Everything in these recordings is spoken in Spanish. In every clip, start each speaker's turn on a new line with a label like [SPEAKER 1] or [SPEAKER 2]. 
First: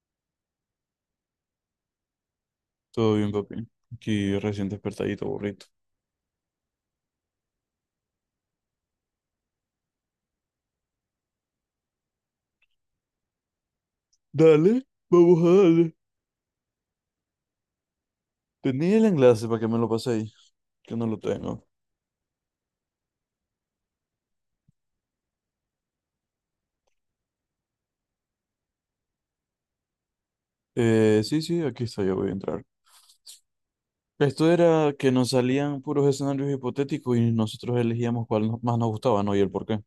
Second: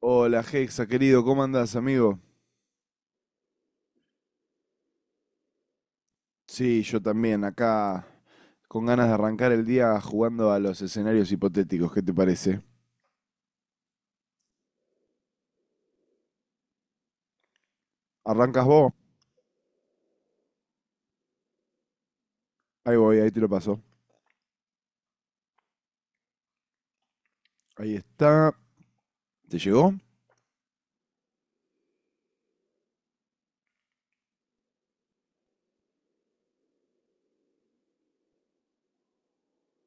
[SPEAKER 1] Hola Hexa, querido, ¿cómo andás, amigo?
[SPEAKER 2] Todo bien, papi. Aquí recién despertadito, burrito.
[SPEAKER 1] Sí, yo también, acá con ganas de arrancar el día jugando a los escenarios hipotéticos, ¿qué te parece?
[SPEAKER 2] Dale, vamos a darle.
[SPEAKER 1] ¿Arrancas vos?
[SPEAKER 2] Tenía el enlace para que me lo paséis, que no lo tengo.
[SPEAKER 1] Ahí voy, ahí te lo paso. Ahí está. ¿Te llegó?
[SPEAKER 2] Sí, sí, aquí está, ya voy a entrar. Esto era que nos salían puros escenarios hipotéticos y nosotros elegíamos cuál más nos gustaba, ¿no? Y el por qué.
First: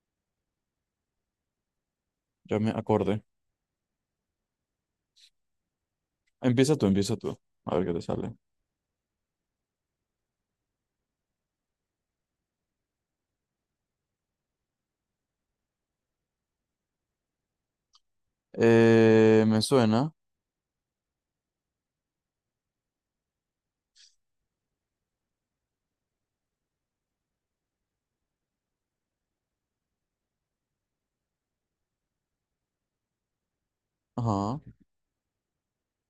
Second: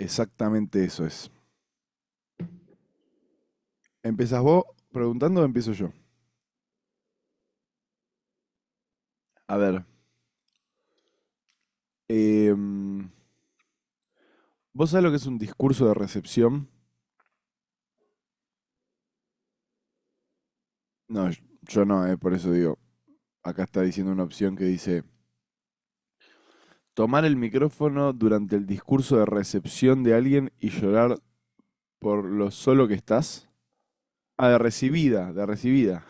[SPEAKER 1] Exactamente eso es.
[SPEAKER 2] Ya me acordé.
[SPEAKER 1] ¿Empezás vos preguntando o empiezo yo?
[SPEAKER 2] Empieza tú, empieza tú. A ver qué te sale.
[SPEAKER 1] A ver, em, ¿vos sabés lo que es un discurso de recepción?
[SPEAKER 2] Me suena.
[SPEAKER 1] No, yo no, por eso digo, acá está diciendo una opción que dice, tomar el micrófono durante el discurso de recepción de alguien y llorar por lo solo que estás. Ah, de
[SPEAKER 2] Ajá.
[SPEAKER 1] recibida, de recibida.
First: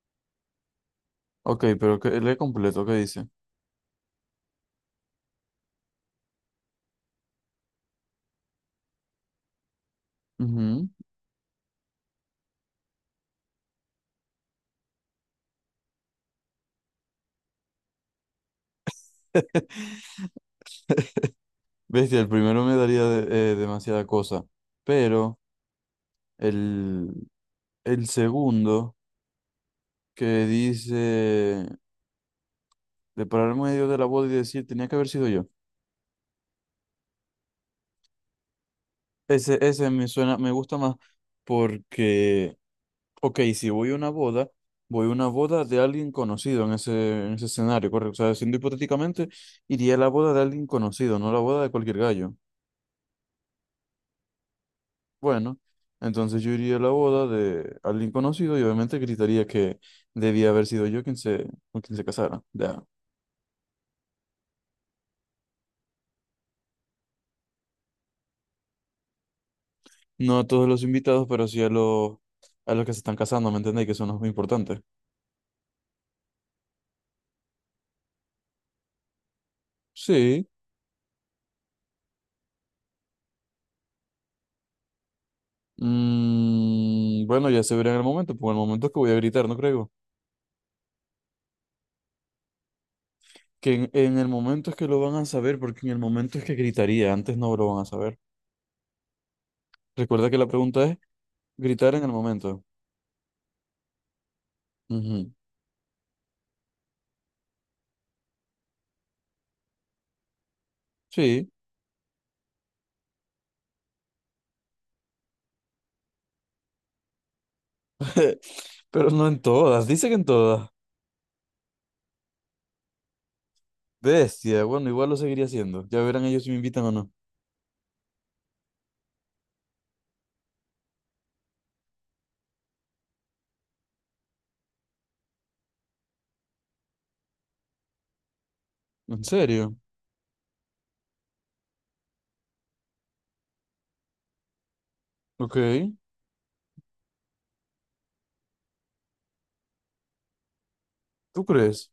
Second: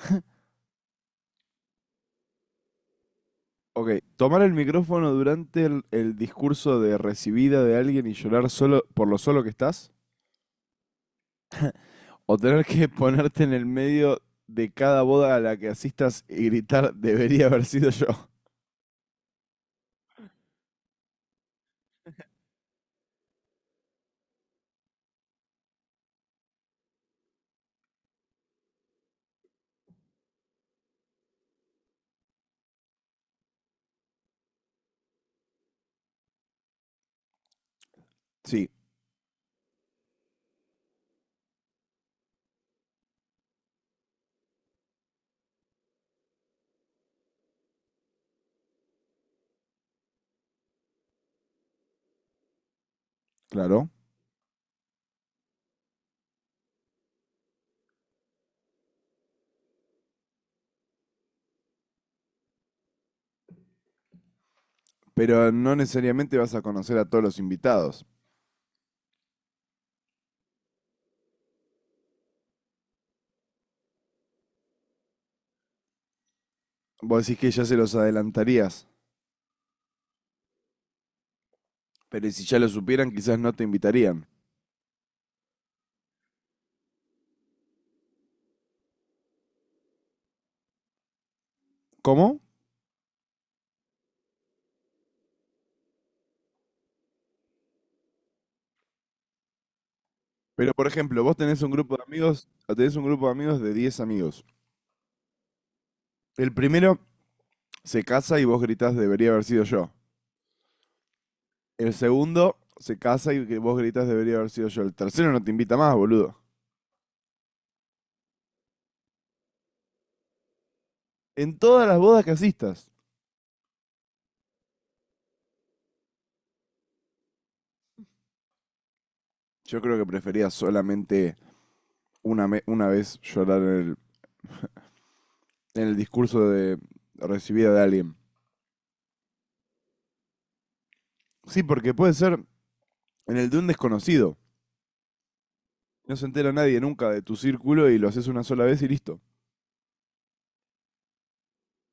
[SPEAKER 2] Ok, pero que, lee completo, ¿qué dice?
[SPEAKER 1] Ok, tomar el micrófono durante el discurso de recibida de alguien y llorar solo por lo solo que estás.
[SPEAKER 2] Ujú.
[SPEAKER 1] O tener que ponerte en el medio de cada boda a la que asistas y gritar, debería haber sido yo.
[SPEAKER 2] Bestia, el primero me daría demasiada cosa, pero... el El segundo, que dice de parar en medio de la boda y decir, tenía que haber sido yo.
[SPEAKER 1] Sí,
[SPEAKER 2] Ese me suena, me gusta más porque, ok, si voy a una boda, voy a una boda de alguien conocido en ese escenario, correcto. O sea, siendo hipotéticamente, iría a la boda de alguien conocido, no a la boda de cualquier gallo.
[SPEAKER 1] claro.
[SPEAKER 2] Bueno, entonces yo iría a la boda de alguien conocido y obviamente gritaría que debía haber sido yo quien se, con quien se casara. Ya.
[SPEAKER 1] Pero no necesariamente vas a conocer a todos los invitados.
[SPEAKER 2] No a todos los invitados, pero sí a los que se están casando, ¿me entendéis? Que son los muy importantes.
[SPEAKER 1] Vos decís que ya se los adelantarías.
[SPEAKER 2] Sí.
[SPEAKER 1] Pero si ya lo supieran, quizás no te invitarían.
[SPEAKER 2] Mm, bueno, ya se verá en el momento, porque en el momento es que voy a gritar, no creo.
[SPEAKER 1] ¿Cómo?
[SPEAKER 2] Que en el momento es que lo van a saber, porque en el momento es que gritaría, antes no lo van a saber. Recuerda que la
[SPEAKER 1] Pero
[SPEAKER 2] pregunta
[SPEAKER 1] por
[SPEAKER 2] es
[SPEAKER 1] ejemplo, vos tenés un
[SPEAKER 2] gritar
[SPEAKER 1] grupo
[SPEAKER 2] en
[SPEAKER 1] de
[SPEAKER 2] el
[SPEAKER 1] amigos,
[SPEAKER 2] momento.
[SPEAKER 1] tenés un grupo de amigos de 10 amigos.
[SPEAKER 2] Ujú.
[SPEAKER 1] El primero se casa y vos gritás debería haber sido yo.
[SPEAKER 2] Sí,
[SPEAKER 1] El segundo se casa y que vos gritas debería haber sido yo. El tercero no te invita más, boludo.
[SPEAKER 2] pero no en todas, dice que en todas.
[SPEAKER 1] En todas las bodas que asistas.
[SPEAKER 2] Bestia, bueno, igual lo seguiría haciendo. Ya verán ellos si me invitan o no.
[SPEAKER 1] Yo creo que prefería solamente una vez llorar en en el discurso de recibida de alguien.
[SPEAKER 2] ¿En serio?
[SPEAKER 1] Sí, porque puede ser en el de un desconocido.
[SPEAKER 2] Ok,
[SPEAKER 1] No se entera nadie nunca de tu círculo y lo haces una sola vez y listo.
[SPEAKER 2] ¿tú crees?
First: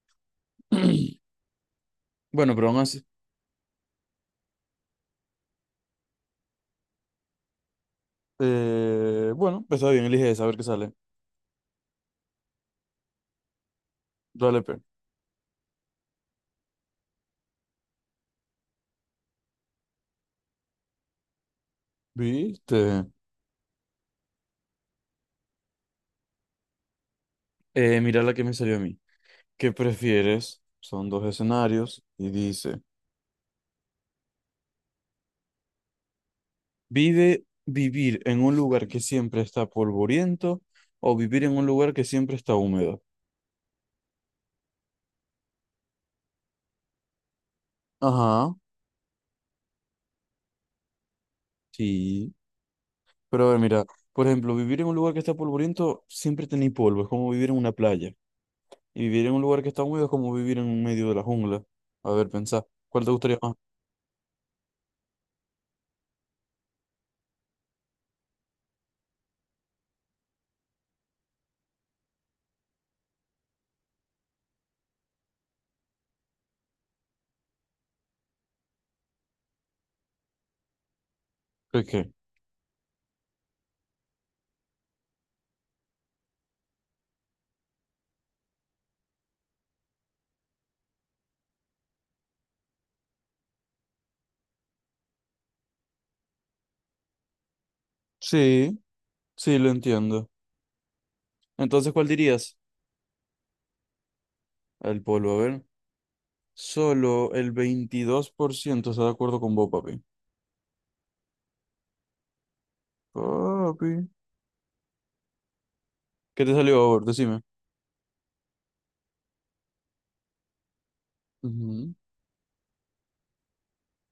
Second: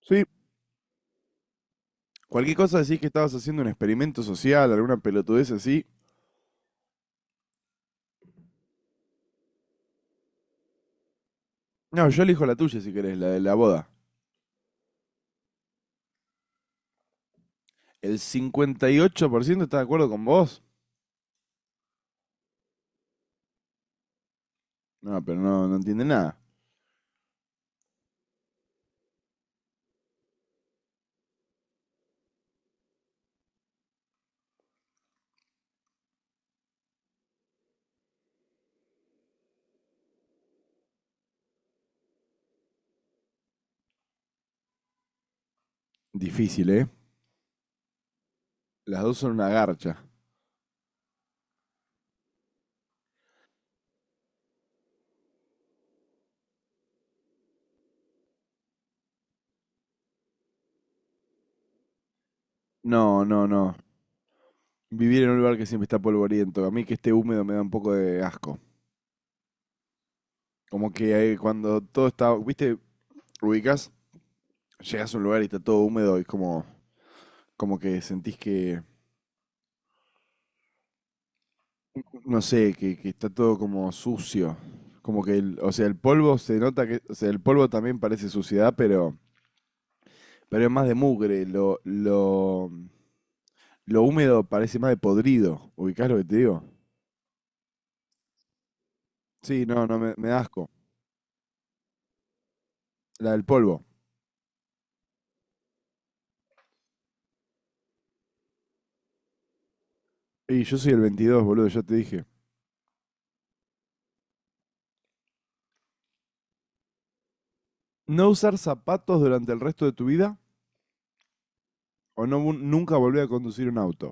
[SPEAKER 1] Sí.
[SPEAKER 2] Bueno,
[SPEAKER 1] Cualquier
[SPEAKER 2] pero
[SPEAKER 1] cosa
[SPEAKER 2] aún
[SPEAKER 1] decís
[SPEAKER 2] así.
[SPEAKER 1] que estabas haciendo un experimento social, alguna pelotudez así.
[SPEAKER 2] Bueno, pues está bien, elige esa, a ver qué sale.
[SPEAKER 1] No, yo elijo la tuya si querés, la de la boda.
[SPEAKER 2] Dale, pe.
[SPEAKER 1] El 58% está de acuerdo con vos.
[SPEAKER 2] ¿Viste?
[SPEAKER 1] No, pero no, no entiende nada.
[SPEAKER 2] Mira la que me salió a mí. ¿Qué prefieres? Son dos escenarios y dice, ¿vive vivir en un lugar que siempre está polvoriento o vivir en un lugar que siempre está húmedo?
[SPEAKER 1] Difícil, ¿eh?
[SPEAKER 2] Ajá,
[SPEAKER 1] Las dos son una garcha.
[SPEAKER 2] sí. Pero a ver, mira, por ejemplo, vivir en un lugar que está polvoriento siempre tenéis polvo, es como vivir en una playa. Y vivir en un lugar que está húmedo es como vivir en un medio de la jungla. A ver, pensá, ¿cuál te
[SPEAKER 1] No,
[SPEAKER 2] gustaría
[SPEAKER 1] no,
[SPEAKER 2] más?
[SPEAKER 1] no. Vivir en un lugar que siempre está polvoriento. A mí que esté húmedo me da un poco de asco. Como que cuando todo está, viste, ubicas, llegas a un lugar y está todo húmedo y es como, como que sentís que,
[SPEAKER 2] ¿Qué?
[SPEAKER 1] no sé, que está todo como sucio. Como que, o sea, el polvo se nota que, o sea, el polvo también parece suciedad, pero es más de mugre. Lo húmedo parece más de podrido. ¿Ubicás lo que te digo?
[SPEAKER 2] Sí. Sí,
[SPEAKER 1] Sí,
[SPEAKER 2] lo
[SPEAKER 1] no, no, me
[SPEAKER 2] entiendo.
[SPEAKER 1] da asco.
[SPEAKER 2] Entonces, ¿cuál dirías?
[SPEAKER 1] La del polvo.
[SPEAKER 2] El polvo, a ver. Solo el 22% está de acuerdo con vos, papi.
[SPEAKER 1] Y yo soy el 22, boludo, ya te dije.
[SPEAKER 2] Papi. ¿Qué te salió, favor? Decime.
[SPEAKER 1] No usar zapatos durante el resto de tu vida
[SPEAKER 2] Ujú.
[SPEAKER 1] o no, nunca volver a conducir un auto.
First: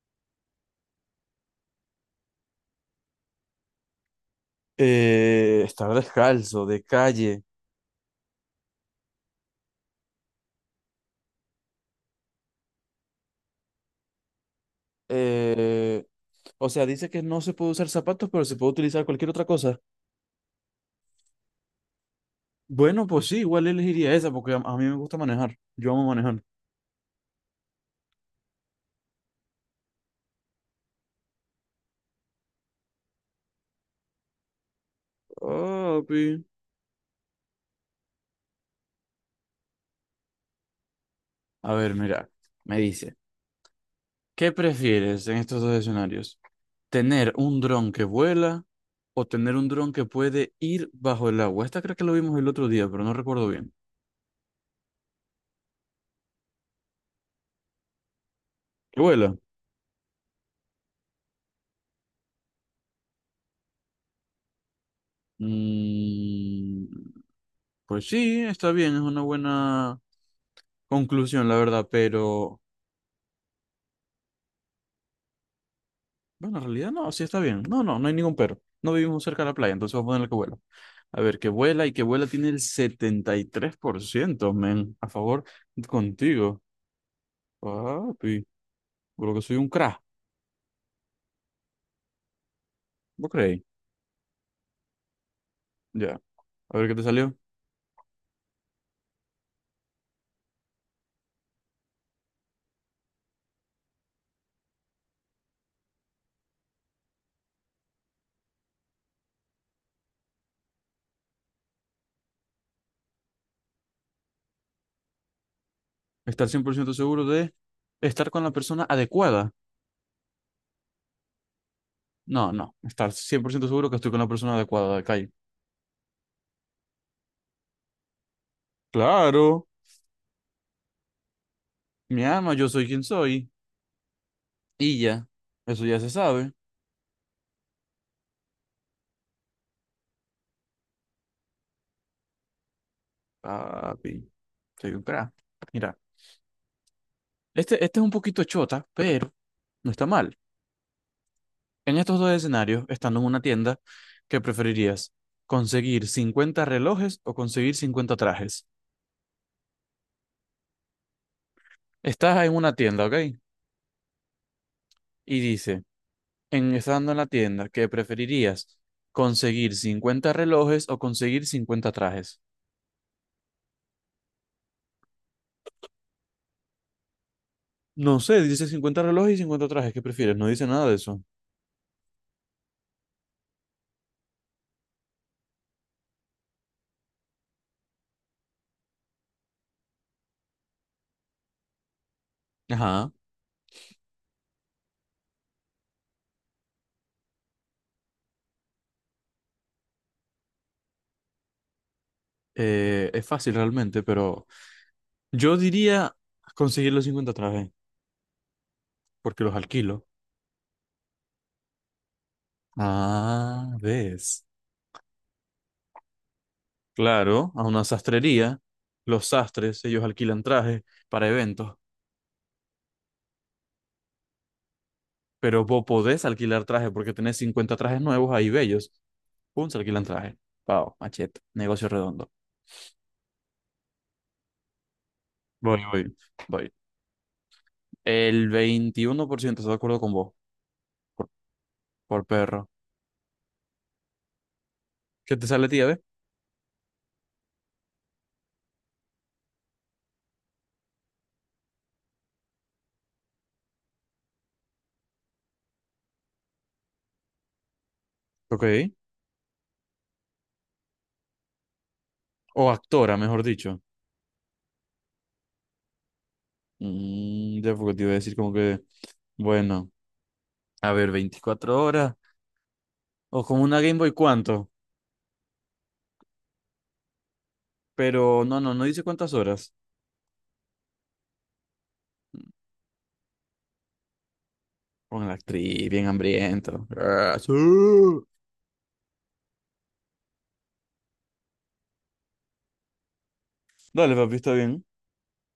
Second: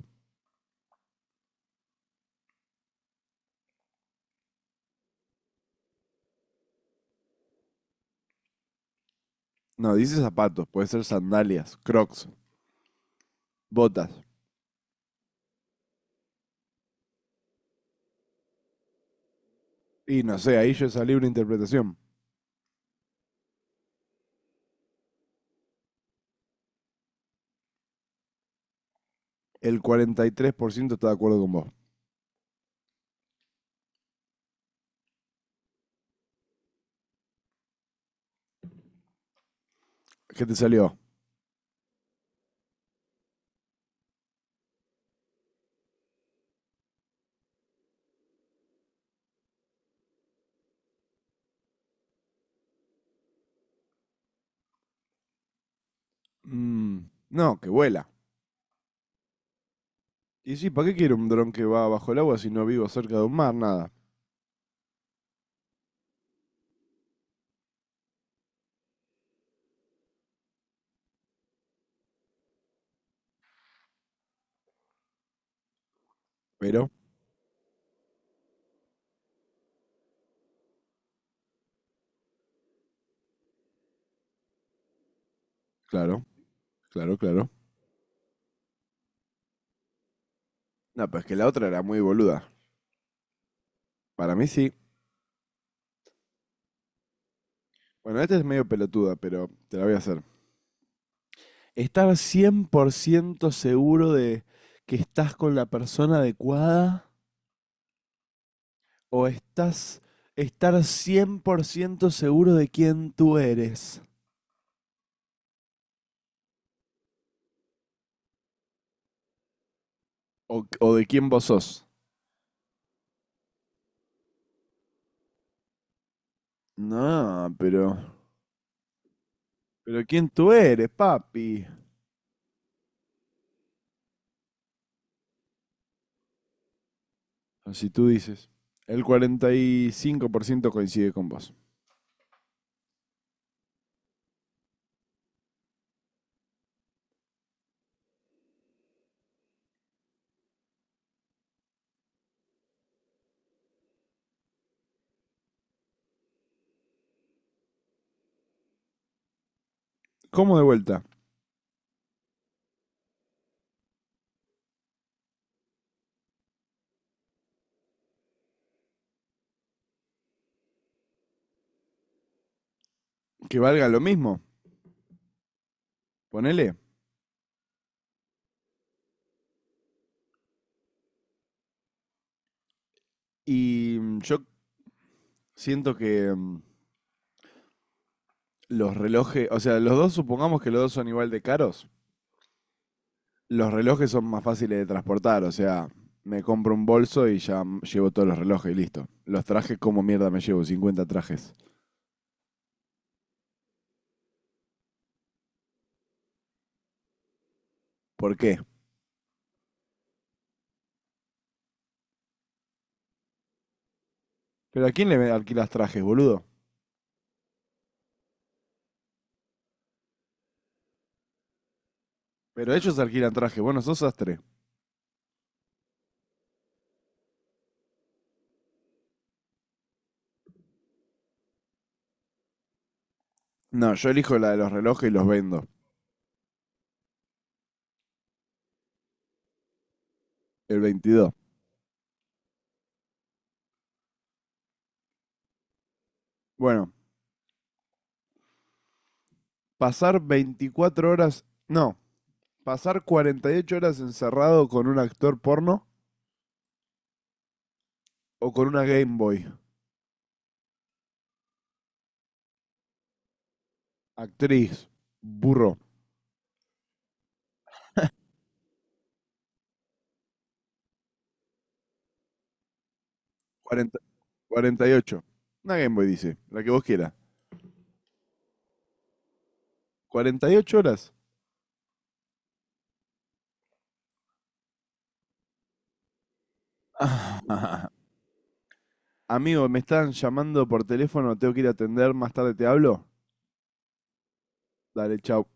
[SPEAKER 2] Estar descalzo, de calle.
[SPEAKER 1] No, dice zapatos, puede ser sandalias, crocs, botas.
[SPEAKER 2] Eh, o sea, dice que no se puede usar zapatos, pero se puede utilizar cualquier otra cosa.
[SPEAKER 1] Y no sé, ahí yo salí una interpretación.
[SPEAKER 2] Bueno, pues sí, igual elegiría esa porque a mí me gusta manejar. Yo amo manejar.
[SPEAKER 1] El 43% está de acuerdo con vos.
[SPEAKER 2] Papi.
[SPEAKER 1] ¿Qué te salió?
[SPEAKER 2] A ver, mira, me dice, ¿qué prefieres en estos dos escenarios? ¿Tener un dron que vuela o tener un dron que puede ir bajo el agua? Esta creo que lo vimos el otro día, pero no recuerdo bien.
[SPEAKER 1] Mm, no, que vuela.
[SPEAKER 2] ¿Que vuela?
[SPEAKER 1] Y sí, ¿para qué quiero un dron que va bajo el agua si no vivo cerca de un mar? Nada.
[SPEAKER 2] Mm, pues sí, está bien, es una buena conclusión, la verdad, pero bueno, en
[SPEAKER 1] Pero,
[SPEAKER 2] realidad no, sí está bien. No, no, no hay ningún pero. No vivimos cerca de la playa, entonces vamos a ponerle que vuela. A ver, que vuela y que vuela tiene el 73% men, a favor
[SPEAKER 1] claro,
[SPEAKER 2] contigo.
[SPEAKER 1] claro, claro.
[SPEAKER 2] Papi, por lo que soy un crack,
[SPEAKER 1] No, pero es que la otra era muy boluda.
[SPEAKER 2] ¿vos creéis?
[SPEAKER 1] Para mí sí.
[SPEAKER 2] Ya, a ver qué te salió.
[SPEAKER 1] Bueno, esta es medio pelotuda, pero te la voy a hacer. Estar 100% seguro de que estás con la persona adecuada o estás estar 100% seguro de quién tú eres
[SPEAKER 2] Estar 100% seguro de estar con la persona adecuada.
[SPEAKER 1] o de quién vos sos.
[SPEAKER 2] No, no. Estar 100% seguro que estoy con la persona adecuada de calle.
[SPEAKER 1] No,
[SPEAKER 2] Claro,
[SPEAKER 1] pero quién tú eres, papi.
[SPEAKER 2] mi ama, yo soy quien soy. Y ya. Eso ya se sabe.
[SPEAKER 1] Así tú dices. El 45% coincide con vos.
[SPEAKER 2] Papi, soy un crack. Mira, este es un poquito chota, pero no está mal. En estos dos escenarios, estando en una tienda, ¿qué preferirías? ¿Conseguir 50 relojes o conseguir 50 trajes?
[SPEAKER 1] ¿Cómo de vuelta?
[SPEAKER 2] Estás en una tienda, ¿ok? Y dice, en estando en la tienda, ¿qué preferirías? ¿Conseguir 50 relojes o conseguir 50 trajes?
[SPEAKER 1] Que valga lo mismo. Ponele.
[SPEAKER 2] No sé, dice 50 relojes y 50 trajes, ¿qué prefieres? No dice nada de eso.
[SPEAKER 1] Y yo Siento que los relojes, o sea, los dos, supongamos que los dos son igual de caros,
[SPEAKER 2] Ajá,
[SPEAKER 1] los relojes son más fáciles de transportar, o sea, me compro un bolso y ya llevo todos los relojes y listo. Los trajes, ¿cómo mierda me llevo 50 trajes?
[SPEAKER 2] es fácil realmente, pero yo diría conseguir los 50 trajes,
[SPEAKER 1] ¿Por qué?
[SPEAKER 2] porque los alquilo. Ah, ves.
[SPEAKER 1] ¿Pero a quién le alquilas trajes, boludo?
[SPEAKER 2] Claro, a una sastrería, los sastres, ellos alquilan trajes para eventos,
[SPEAKER 1] Pero ellos alquilan trajes, bueno, sos sastre.
[SPEAKER 2] pero vos podés alquilar trajes porque tenés 50 trajes nuevos ahí bellos. Pum, se alquilan trajes. Pau, machete, negocio redondo.
[SPEAKER 1] No, yo elijo la de los relojes y los vendo,
[SPEAKER 2] Voy, voy, voy. El 21% está de acuerdo con vos,
[SPEAKER 1] el
[SPEAKER 2] por,
[SPEAKER 1] 22.
[SPEAKER 2] por perro. ¿Qué te sale, tía, ve?
[SPEAKER 1] Bueno, pasar 24 horas, no, pasar 48 horas encerrado con un actor porno o
[SPEAKER 2] Ok.
[SPEAKER 1] con una Game Boy.
[SPEAKER 2] O actora, mejor dicho.
[SPEAKER 1] Actriz, burro,
[SPEAKER 2] Mm, ya porque te iba a decir como que, bueno, a ver, 24 horas. O como una
[SPEAKER 1] 40
[SPEAKER 2] Game Boy, ¿cuánto?
[SPEAKER 1] 48. Una Game Boy dice, la que vos quieras.
[SPEAKER 2] Pero no, no, no dice cuántas horas.
[SPEAKER 1] ¿Cuarenta y ocho horas?
[SPEAKER 2] Con la actriz, bien hambriento. Ah, sí.
[SPEAKER 1] Amigo, me están llamando por teléfono, tengo que ir a atender, más tarde te hablo.
[SPEAKER 2] Dale, papi, está bien.
[SPEAKER 1] Dale, chau.